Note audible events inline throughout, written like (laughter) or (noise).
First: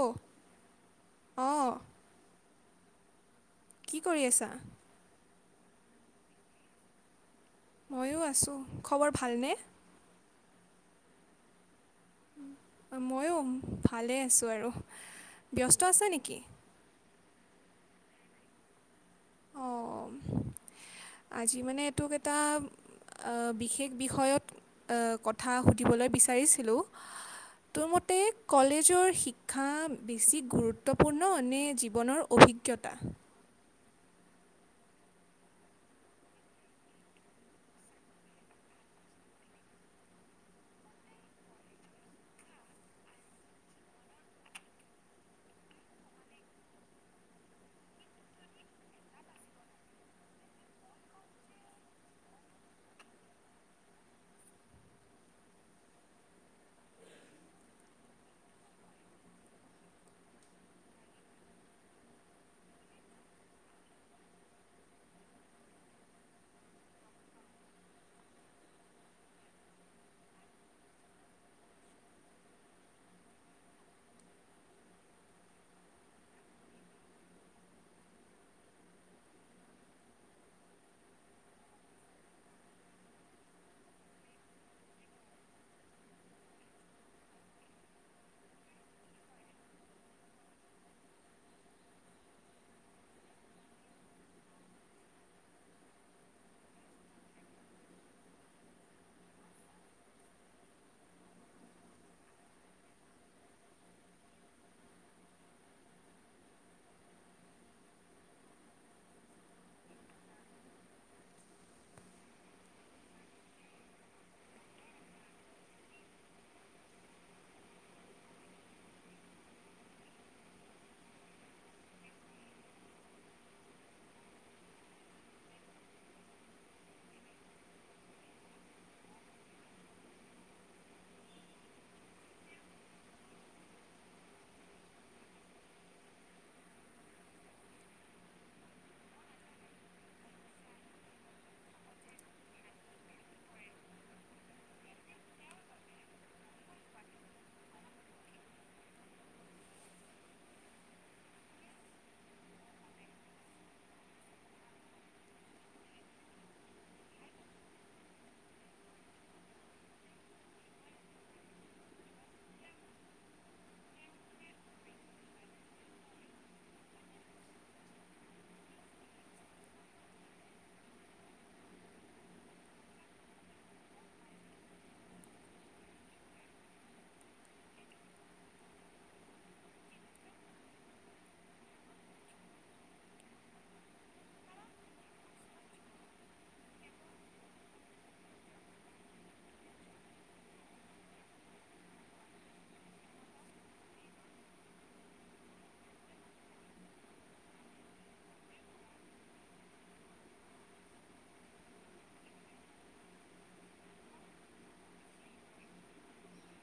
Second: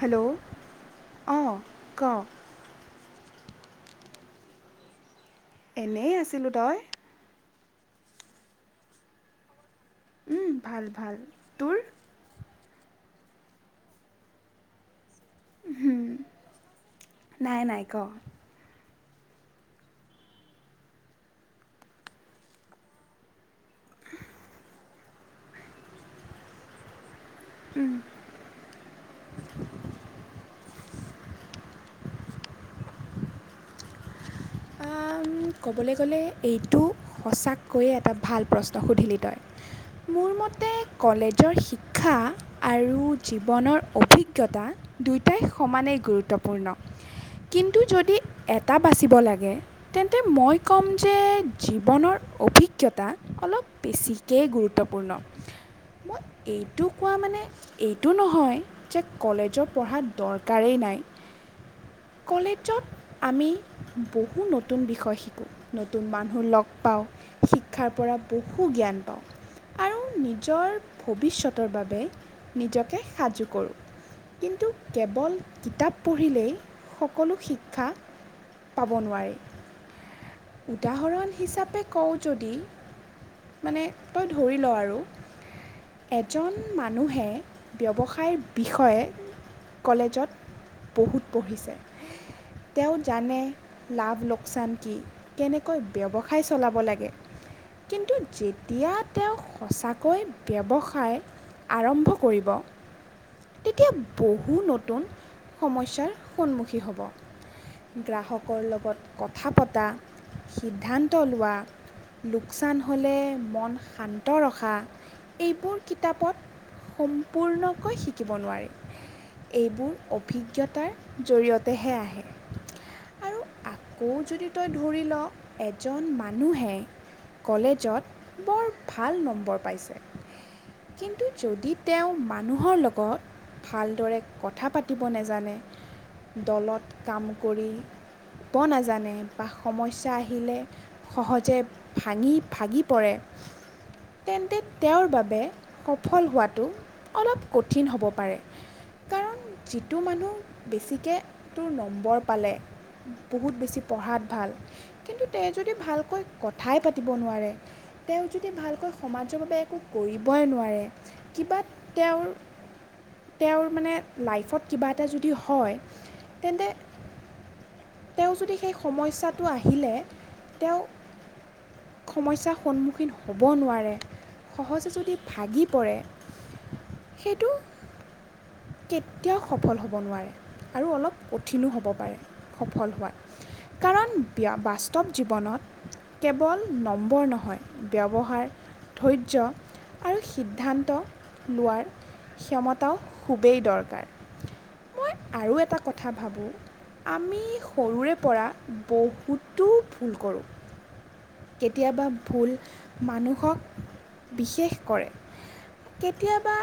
Hello অ', অঁ ক? কি কৰি আছা? এনেই আছিলোঁ, তই? ময়ো আছোঁ, খবৰ ভালনে? উম, ভাল ভাল তোৰ? ময়ো ভালেই আছোঁ আৰু, ব্যস্ত আছে নেকি? নাই, নাই ক? অ'। আজি মানে এইটোক এটা অ, বিশেষ বিষয়ত এ, কথা সুধিবলৈ বিচাৰিছিলো। তোৰ মতে কলেজৰ শিক্ষা বেছি গুৰুত্ব পূৰ্ণ নে, জীৱনৰ অভিজ্ঞতা? অ, উম, ক'বলৈ গ'লে এইটো সঁচাককৈয়ে এটা ভাল প্ৰশ্ন সুধিলি তই। মোৰ মতে কলেজৰ শিক্ষা আৰু জীৱনৰ অভিজ্ঞতা দুয়টাই সমানেই গুৰুত্বপূৰ্ণ কিন্তু যদি এটা বাচিব লাগ গে তেন্তে মই ক'ম যে জীৱনৰ অভিজ্ঞতা অলপ বেছিকে গুৰুত্বপূৰ্ণ। মই এইটো কোৱা মানে এইটো নহয় যে কলেজৰ পঢ়া দৰকাৰেই নাই। (inaudible) কলেজত আমি বহু নতুন বিষয় শিকো, নতুন মানুহ লগ পাওঁ শিক্ষাৰ পৰা বহু জ্ঞান পাওঁ। আৰু নিজৰ ভৱিষ্যতৰ বাবে নিজকে সাজু কৰোঁ। কিন্তু কেৱল কিতাপ পঢ়িলেই সকলো শিক্ষা পাব নোৱাৰে, উদাহৰণ হিচাপে কওঁ যদি মানে তই ধৰি লওঁ আৰু। এজন মানুহে ব্যৱসায়ৰ বিষয়ে কলেজত বহুত পঢ়িছে, তেওঁ জানে লাভ লোকচান কি? কেনেকৈ ব্যৱসায় চলাব লাগে? কিন্তু যেতিয়া তেওঁ সঁচাকৈ ব্যৱসায় আৰম্ভ কৰিব। তেতিয়া বহু নতুন সমস্যাৰ সন্মুখী হ'ব। গ্ৰাহকৰ লগত কথা পতা, সিদ্ধান্ত লোৱা। লোকচান হ'লে মন শান্ত ৰখা, এইবোৰ কিতাপত সম্পূৰ্ণকৈ শিকিব নোৱাৰি। এইবোৰ অভিজ্ঞতাৰ জৰিয়তেহে আহে। আৰু আকৌ যদি তই ধৰি ল' এজন মানুহে কলেজত বৰ ভাল নম্বৰ পাইছে। কিন্তু যদি তেওঁ মানুহৰ লগত ভালদৰে কথা পাতিব নাজানে দলত কাম কৰি ব নাজানে বা সমস্যা আহিলে সহজে ভাঙি ভাগি পৰে হয় তেন্তে তেওঁৰ বাবে সফল হোৱাটো অলপ কঠিন হ'ব পাৰে কাৰণ (inaudible) যিটো মানুহ বেছিকে তোৰ নম্বৰ পালে বহুত বেছি পঢ়াত ভাল কিন্তু তেওঁ যদি ভালকৈ কথাই পাতিব নোৱাৰে তেওঁ যদি ভালকৈ সমাজৰ বাবে একো কৰিবই নোৱাৰে কিবা তেওঁৰ তেওঁৰ মানে লাইফত কিবা এটা যদি হয় তেন্তে তেওঁ যদি সেই সমস্যাটো আহিলে, তেওঁ সমস্যাৰ সন্মুখীন হ'ব নোৱাৰে সহজে যদি ভাগি পৰে, সেইটো কেতিয়াও সফল হ'ব নোৱাৰে আৰু অলপ কঠিনো হ'ব পাৰে। সফল হোৱোত। কাৰণ বাস্তৱ জীৱনত কেৱল নম্বৰ নহয় ব্যৱহাৰ ধৈৰ্য আৰু সিদ্ধান্ত লোৱাৰ ক্ষমতাও খুবেই দৰকাৰ মই আৰু এটা কথা ভাবোঁ আমি সৰুৰে পৰা বহুতো ভুল কৰোঁ। কেতিয়াবা ভুল মানুহক বিশেষ কৰে। কেতিয়াবা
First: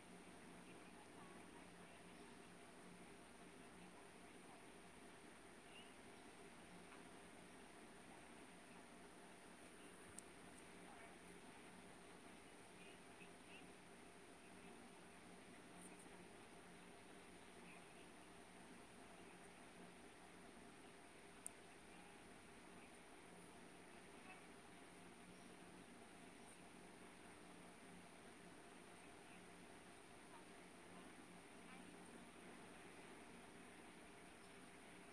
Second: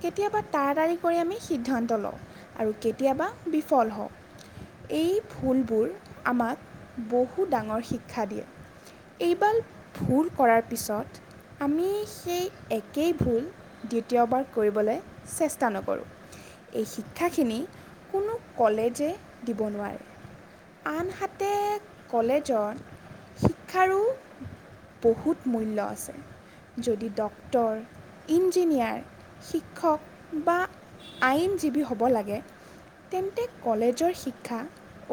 কেতিয়াবা তাৰা তাৰি কৰি আমি সিদ্ধান্ত লওঁ আৰু কেতিয়াবা বিফল হওঁ। এই ভুলবোৰ আমাক বহু ডাঙৰ শিক্ষা দিয়ে। এইবাল ভুল কৰাৰ পিছত আমি সেই একেই ভুল দ্বিতীয়বাৰ কৰিবলৈ চেষ্টা নকৰোঁ। এই শিক্ষাখিনি কোনো কলেজে দিব নোৱাৰে। আনহাতে কলেজত শিক্ষাৰো বহুত মূল্য আছে যদি ডক্তৰ, ইঞ্জিনিয়াৰ শিক্ষক বা আইনজীৱী হ'ব লাগে তেন্তে কলেজৰ শিক্ষা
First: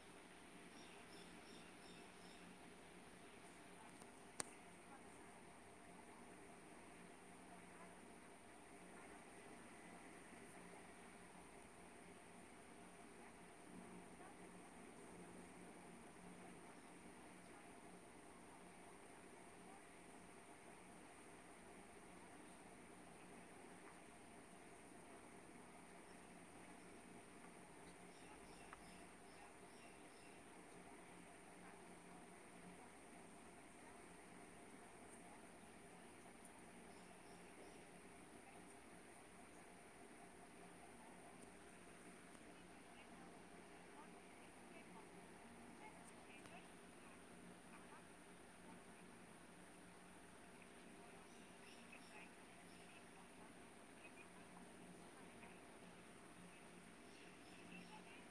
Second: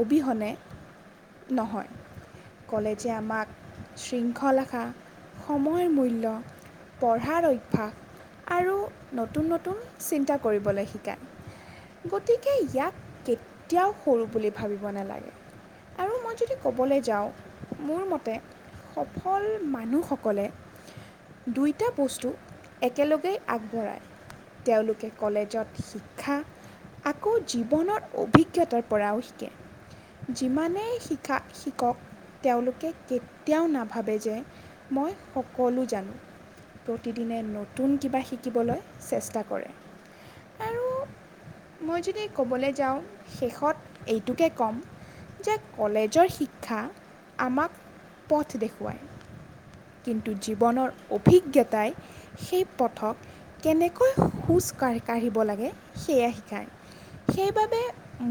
অবিহনে নহয়। কলেজে আমাক শৃংখলাখা সময়ৰ মূল্য পঢ়াৰ অভ্যাস আৰু নতুন নতুন চিন্তা কৰিবলে শিকায়। গতিকে ইয়াক কেতিয়াও সৰু বুলি ভাবিব নেলাগে। আৰু মই যদি কবলে যাওঁ মোৰ মতে সফল মানুহসকলে দুইটা বস্তু একেলগেই আগবঢ়ায়। তেওঁলোকে কলেজত শিক্ষা আকৌ জীৱনৰ অভিজ্ঞতাৰ পৰাও শিকে। যিমানেই শিকা শিকক তেওঁলোকে কেতিয়াও নাভাবে যে মই সকলো জানো। প্ৰতিদিনে নতুন কিবা শিকিবলৈ চেষ্টা কৰে। আৰু (inaudible) মই যদি ক'বলে যাওঁ শেষত এইটোকে ক'ম যে কলেজৰ শিক্ষা আমাক পথ দেখুৱায়। কিন্তু জীৱনৰ অভিজ্ঞতাই সেই পথক কেনেকৈ খোজ কাঢ়ি কাঢ়িব লাগে সেয়া শিকায়। সেইবাবে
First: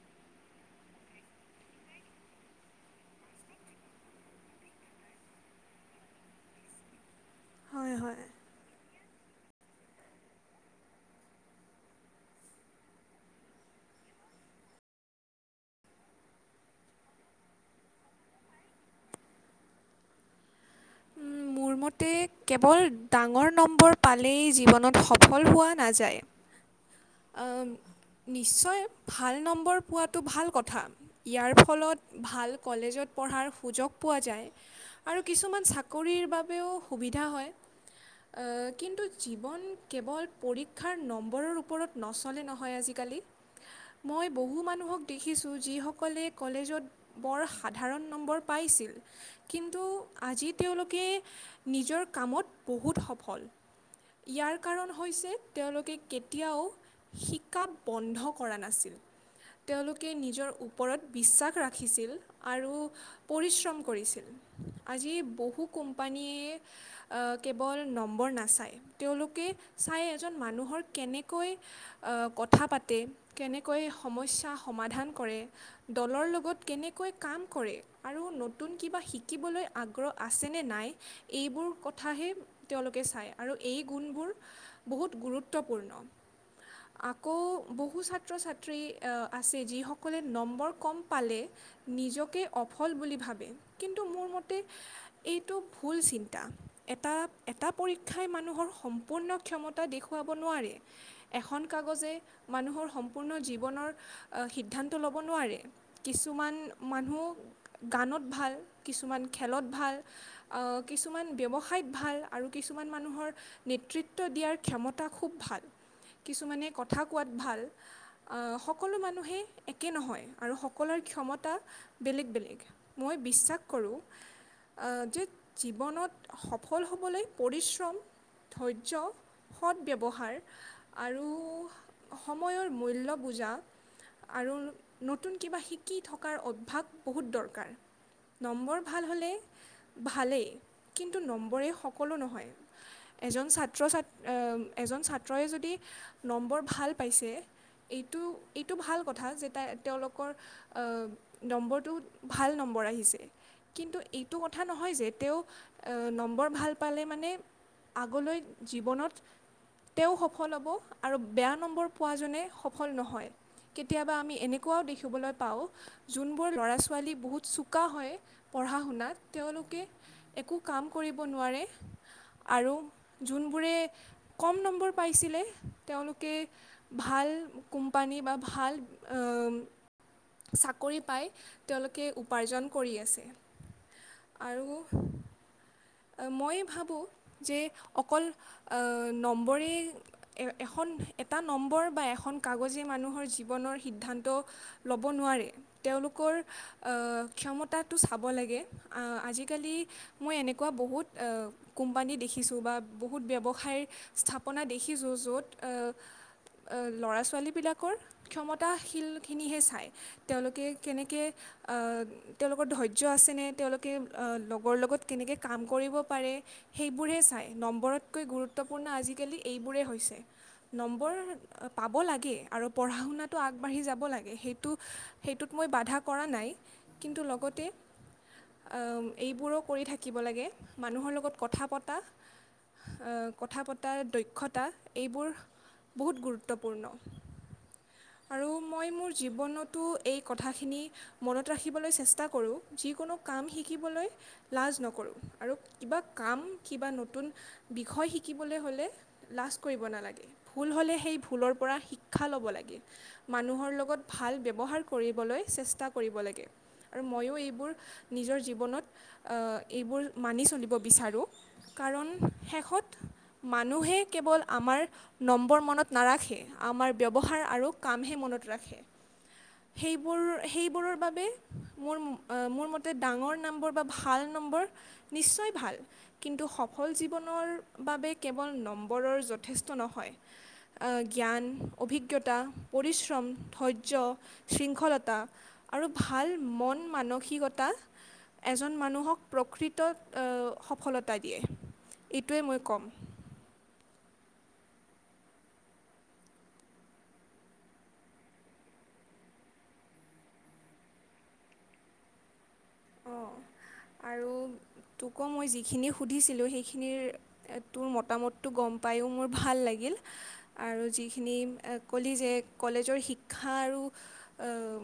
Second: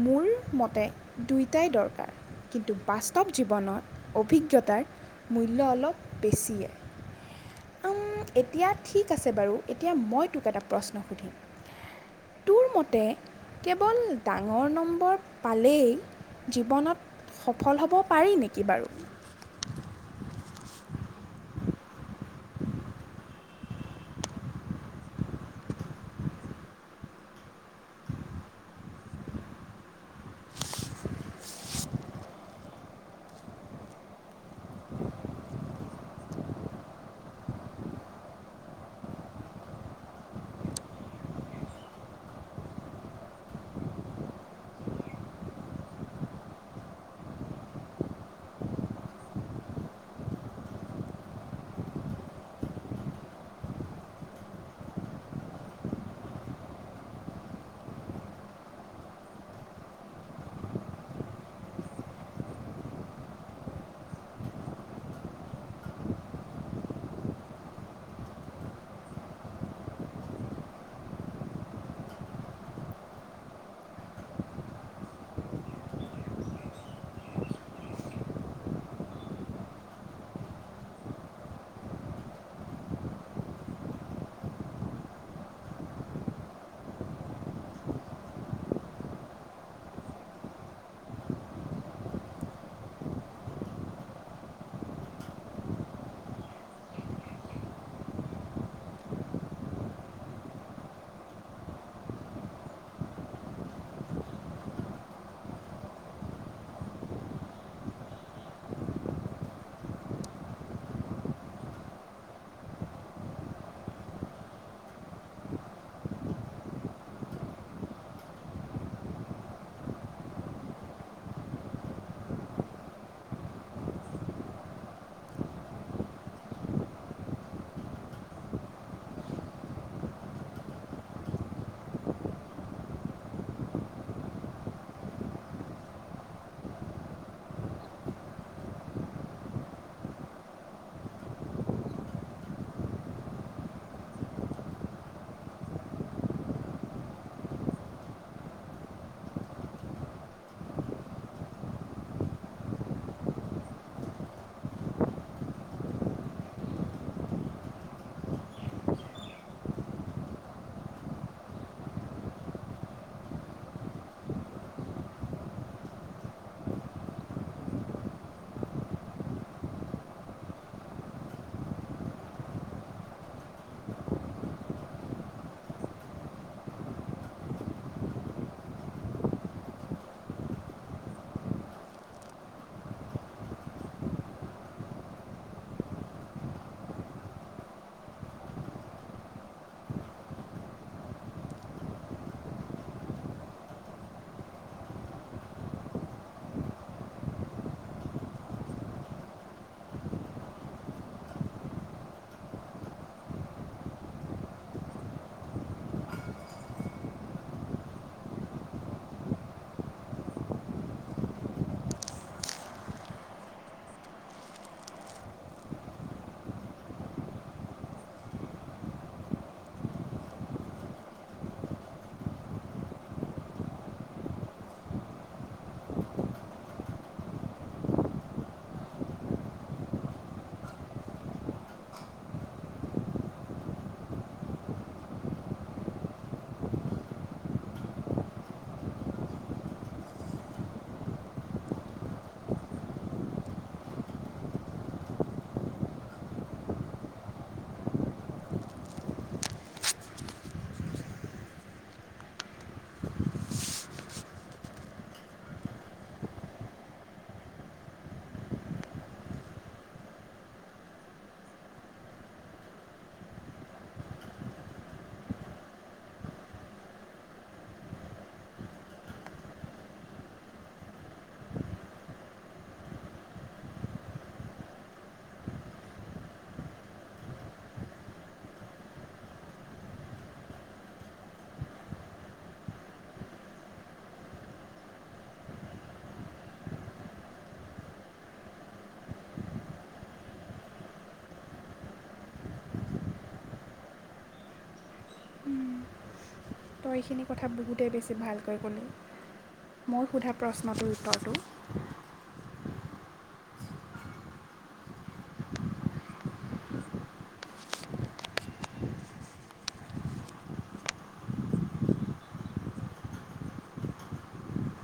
মোৰ মতে দুইটাই দৰকাৰ। কিন্তু, বাস্তৱ জীৱনত অভিজ্ঞতাৰ মূল্য অলপ বেছিয়ে। (inaudible) উম, এতিয়া ঠিক আছে বাৰু! এতিয়া মই তোক এটা প্ৰশ্ন সুধিম। তোৰমতে, কেৱল ডাঙৰ নম্বৰ পালেই জীৱনত সফল হ'ব পাৰি নেকি বাৰু? উম। মোৰমতে, কেৱল ডাঙৰ নম্বৰ পালেই জীৱনত সফল হোৱা নাযায়। আম নিশ্চয় ভাল নম্বৰ পোৱাটো ভাল কথা। ইয়াৰ ফলত ভাল কলেজত পঢ়াৰ সুযোগ পোৱা যায়, আৰু কিছুমান চাকৰিৰ বাবেও সুবিধা হয়। আ' কিন্তু জীৱন কেৱল পৰীক্ষাৰ নম্বৰৰ ওপৰত নচলে নহয় আজিকা কালি। মই বহু মানুহক দেখিছোঁ যিসকলে কলেজত বৰ সাধাৰণ নম্বৰ পাই ছিল। কিন্তু আজি তেওঁলোকে, নিজৰ কামত বহুত স'ফল। ইয়াৰ কাৰণ হৈছে তেওঁলোকে কেতিয়াও শিকাক বন্ধ কৰা নাছিল। তেওঁলোকে নিজৰ ওপৰত বিশ্বাস ৰাখিছিল আৰু পৰিশ্ৰম কৰিছিল। আজি বহু কোম্ পানীয়ে অ'- কেবল নম্বৰ নাচায়। তেওঁলোকে চায় এজন মানুহৰ কেনেকৈ অ'- কথা পাতে, কেনেকৈ সমস্যা সমাধান কৰে দলৰ লগত কেনেকৈ কাম কৰে আৰু নতুন কিবা শিকিবলৈ আগ্ৰহ আছেনে নাই এইবোৰ কথাহে তেওঁলোকে চায় আৰু এই গুণবোৰ বহুত গুৰুত্বপূৰ্ণ। অ'। আকৌ বহু ছাত্ৰ-ছাত্ৰী অ'- আছে, যিসকলে নম্বৰ কম পালে নিজকে অফল বুলি ভাবে। কিন্তু মোৰ মতে, এইটো ভুল চিন্তা। এটা- এটা পৰীক্ষাই মানুহৰ সম্পূৰ্ণ ক্ষমতা দেখুৱাব নোৱাৰে। এখন কাগজে মানুহৰ সম্পূৰ্ণ জীৱনৰ সিদ্ধান্ত ল'ব নোৱাৰে। কিছুমান মানুহ গানত ভাল, কিছুমান খেলত ভাল। অ' কিছুমান ব্যৱসায়ত ভাল আৰু কিছুমান মানুহৰ নেতৃত্ব দিয়াৰ ক্ষমতা খুব ভা ল। কিছুমানে কথা কোৱাত ভাল। অ'- সকলো মানুহে একে নহয় আৰু সকলোৰে ক্ষমতা বেলেগ - বেলেগ। মই বিশ্বাস কৰোঁ অ' যে জীৱনত সফল হ'বলৈ পৰিশ্ৰম ধৈৰ্য, সদ ব্যৱহাৰ আৰু সময়ৰ মূল্য বু জা আৰু নতুন কিবা শিকি থকাৰ অভ্যাস বহুত দৰকাৰ। নম্বৰ ভাল হ'লে ভালেই। কিন্তু নম্বৰেই সকলো নহয়। এজন ছাত্ৰ-ছাত- অ'- এজন ছাত্ৰই যদি নম্বৰ ভাল পাইছে এইটো এইটো ভাল কথা, যে তাই তেওঁলোকৰ অ, নম্বৰটো ভাল নম্বৰ। বৰ আহিছে, কিন্তু এইটো কথ কথা নহয় যে, তেওঁ অ, নম্বৰ ভাল পালে মানে আগলৈ জীৱনত তেওঁ সফল হ'ব, আৰু বেয়া নম্বৰ পোৱাজনে সফল নহয়। কেতিয়াবা আমি এনেকুৱাও দেখিবলৈ পাওঁ, য'ত কিছুমান লৰা-ছোৱালী বহুত চোকা হয় প পঢ়া -শুনাত। তেওঁলোকে একো কাম কৰিব নোৱাৰে আৰু যোনবোৰে কম নম্বৰ পাইছিলে তেওঁলোকে ভাল কোম্পানী বা ভাল চাকৰি পাই তেওঁলোকে উপাৰ্জন কৰি আছে। আৰু মই ভাবোঁ যে অকল নম্বৰে এখন এটা নম্বৰ বা এখন কাগজে মানুহৰ জীৱনৰ সিদ্ধান্ত ল'ব নোৱাৰে। তেওঁলোকৰ অ', ক্ষমতাটো চাব লাগে, অ', আজিকালি মই এনে কুৱা বহুত অ', কোম্পানী দেখিছোঁ বা বহুত ব্যৱসায়ৰ স্থাপনা দেখিছোঁ য'ত অ'। অ', ল'ৰা-ছোৱালীবিলাকৰ ক্ষমতাশীলখিনিহে চায়, তেওঁলোকে কেনেকে অ', তেওঁলোকৰ ধৈৰ্য্য আছে নে? তেওঁলোকে লগৰ লগত কেনেকে কাম কৰিব পাৰে, সেইবোৰেহে চাই নম্বৰতকৈ গুৰুত্বপূৰ্ণ আজিকালি এইবোৰেই হৈছে। নম্বৰ পাব লাগে আৰু পঢ়া-শুনাটো আগবাঢ়ি যাব লাগে সেইটো সেই ত মই বাধা কৰা নাই কিন্তু লগতে অ', এইবোৰো কৰি থাক কিব লাগে, মানুহৰ লগত কথা পতা। অ', কথা পতাৰ দক্ষতা এইবোৰ বহুত গুৰুত্বপূৰ্ণ। আৰু মই মোৰ জীৱনতো এই কথাখিনি মনত ৰাখিবলৈ চেষ্টা কৰোঁ। যিকোনো কাম শিকিবলৈ লাজ নক কৰোঁ আৰু কিবা কাম কিবা নতুন বিষয় শিকিবলৈ হ'লে লাজ কৰিব না নালাগে, ভুল হ'লে সেই ভুলৰ পৰা শিক্ষা ল'ব লাগে, মানুহৰ লগত ভাল ব্যৱহাৰ কৰিবলৈ চেষ্টা কৰিব লাগে আৰু ময়ো এইবোৰ নিজৰ জীৱনত অ' এইবোৰ মানি চলিব বিচাৰোঁ কাৰণ শেষত মানুহে কেৱল আমাৰ নম্বৰ মনত নাৰাখে, আমাৰ ব্যৱহাৰ আৰু কামহে মন নত ৰাখে। সেইবোৰ, সেইবোৰৰ বাবে মোৰ অ', মোৰ মতে ডাঙৰ নম্বৰ বা ভাল নম্বৰ নিশ্চয় ভাল কিন্তু সফল জীৱনৰ বাবে কেৱল নম্বৰৰ যথেষ্ ত নহয়। অ', জ্ঞান, অভিজ্ঞতা, পৰিশ্ৰম, ধৈৰ্য, শৃংখলতা। আৰু ভাল মন মানসিকতা, এজন মানুহক প্ৰকৃতত অ', সফলতা দিয়ে, এইটোৱেই মই কম। উম, তই এইখিনি কথা বহুতেই বেছি ভালকৈ ক'লি। মই সোধা প্ৰশ্নটোৰ উত্তৰটো অ'। আৰু তোকো মই যিখিনি সুধিছিলো সেইখিনিৰ তোৰ মতামতটো গম গম পায়ো মোৰ ভাল লাগিল আৰু যিখিনি ক'লি যে কলেজৰ শিক্ষা আৰু অ',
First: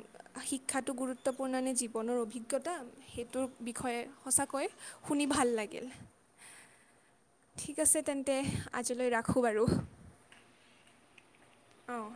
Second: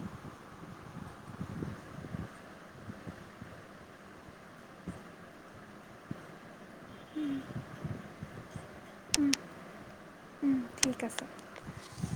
শিক্ষাটো গুৰুত্বপূৰ্ণ নে জীৱনৰ অভিজ্ঞতা? সেইটোৰ বিষয়ে সঁচাকৈ শুনি ভাল লাগিল। ঠিক আছে, তেন্তে আজিলৈ ৰাখো বাৰু। ঠিক আছে। অহ।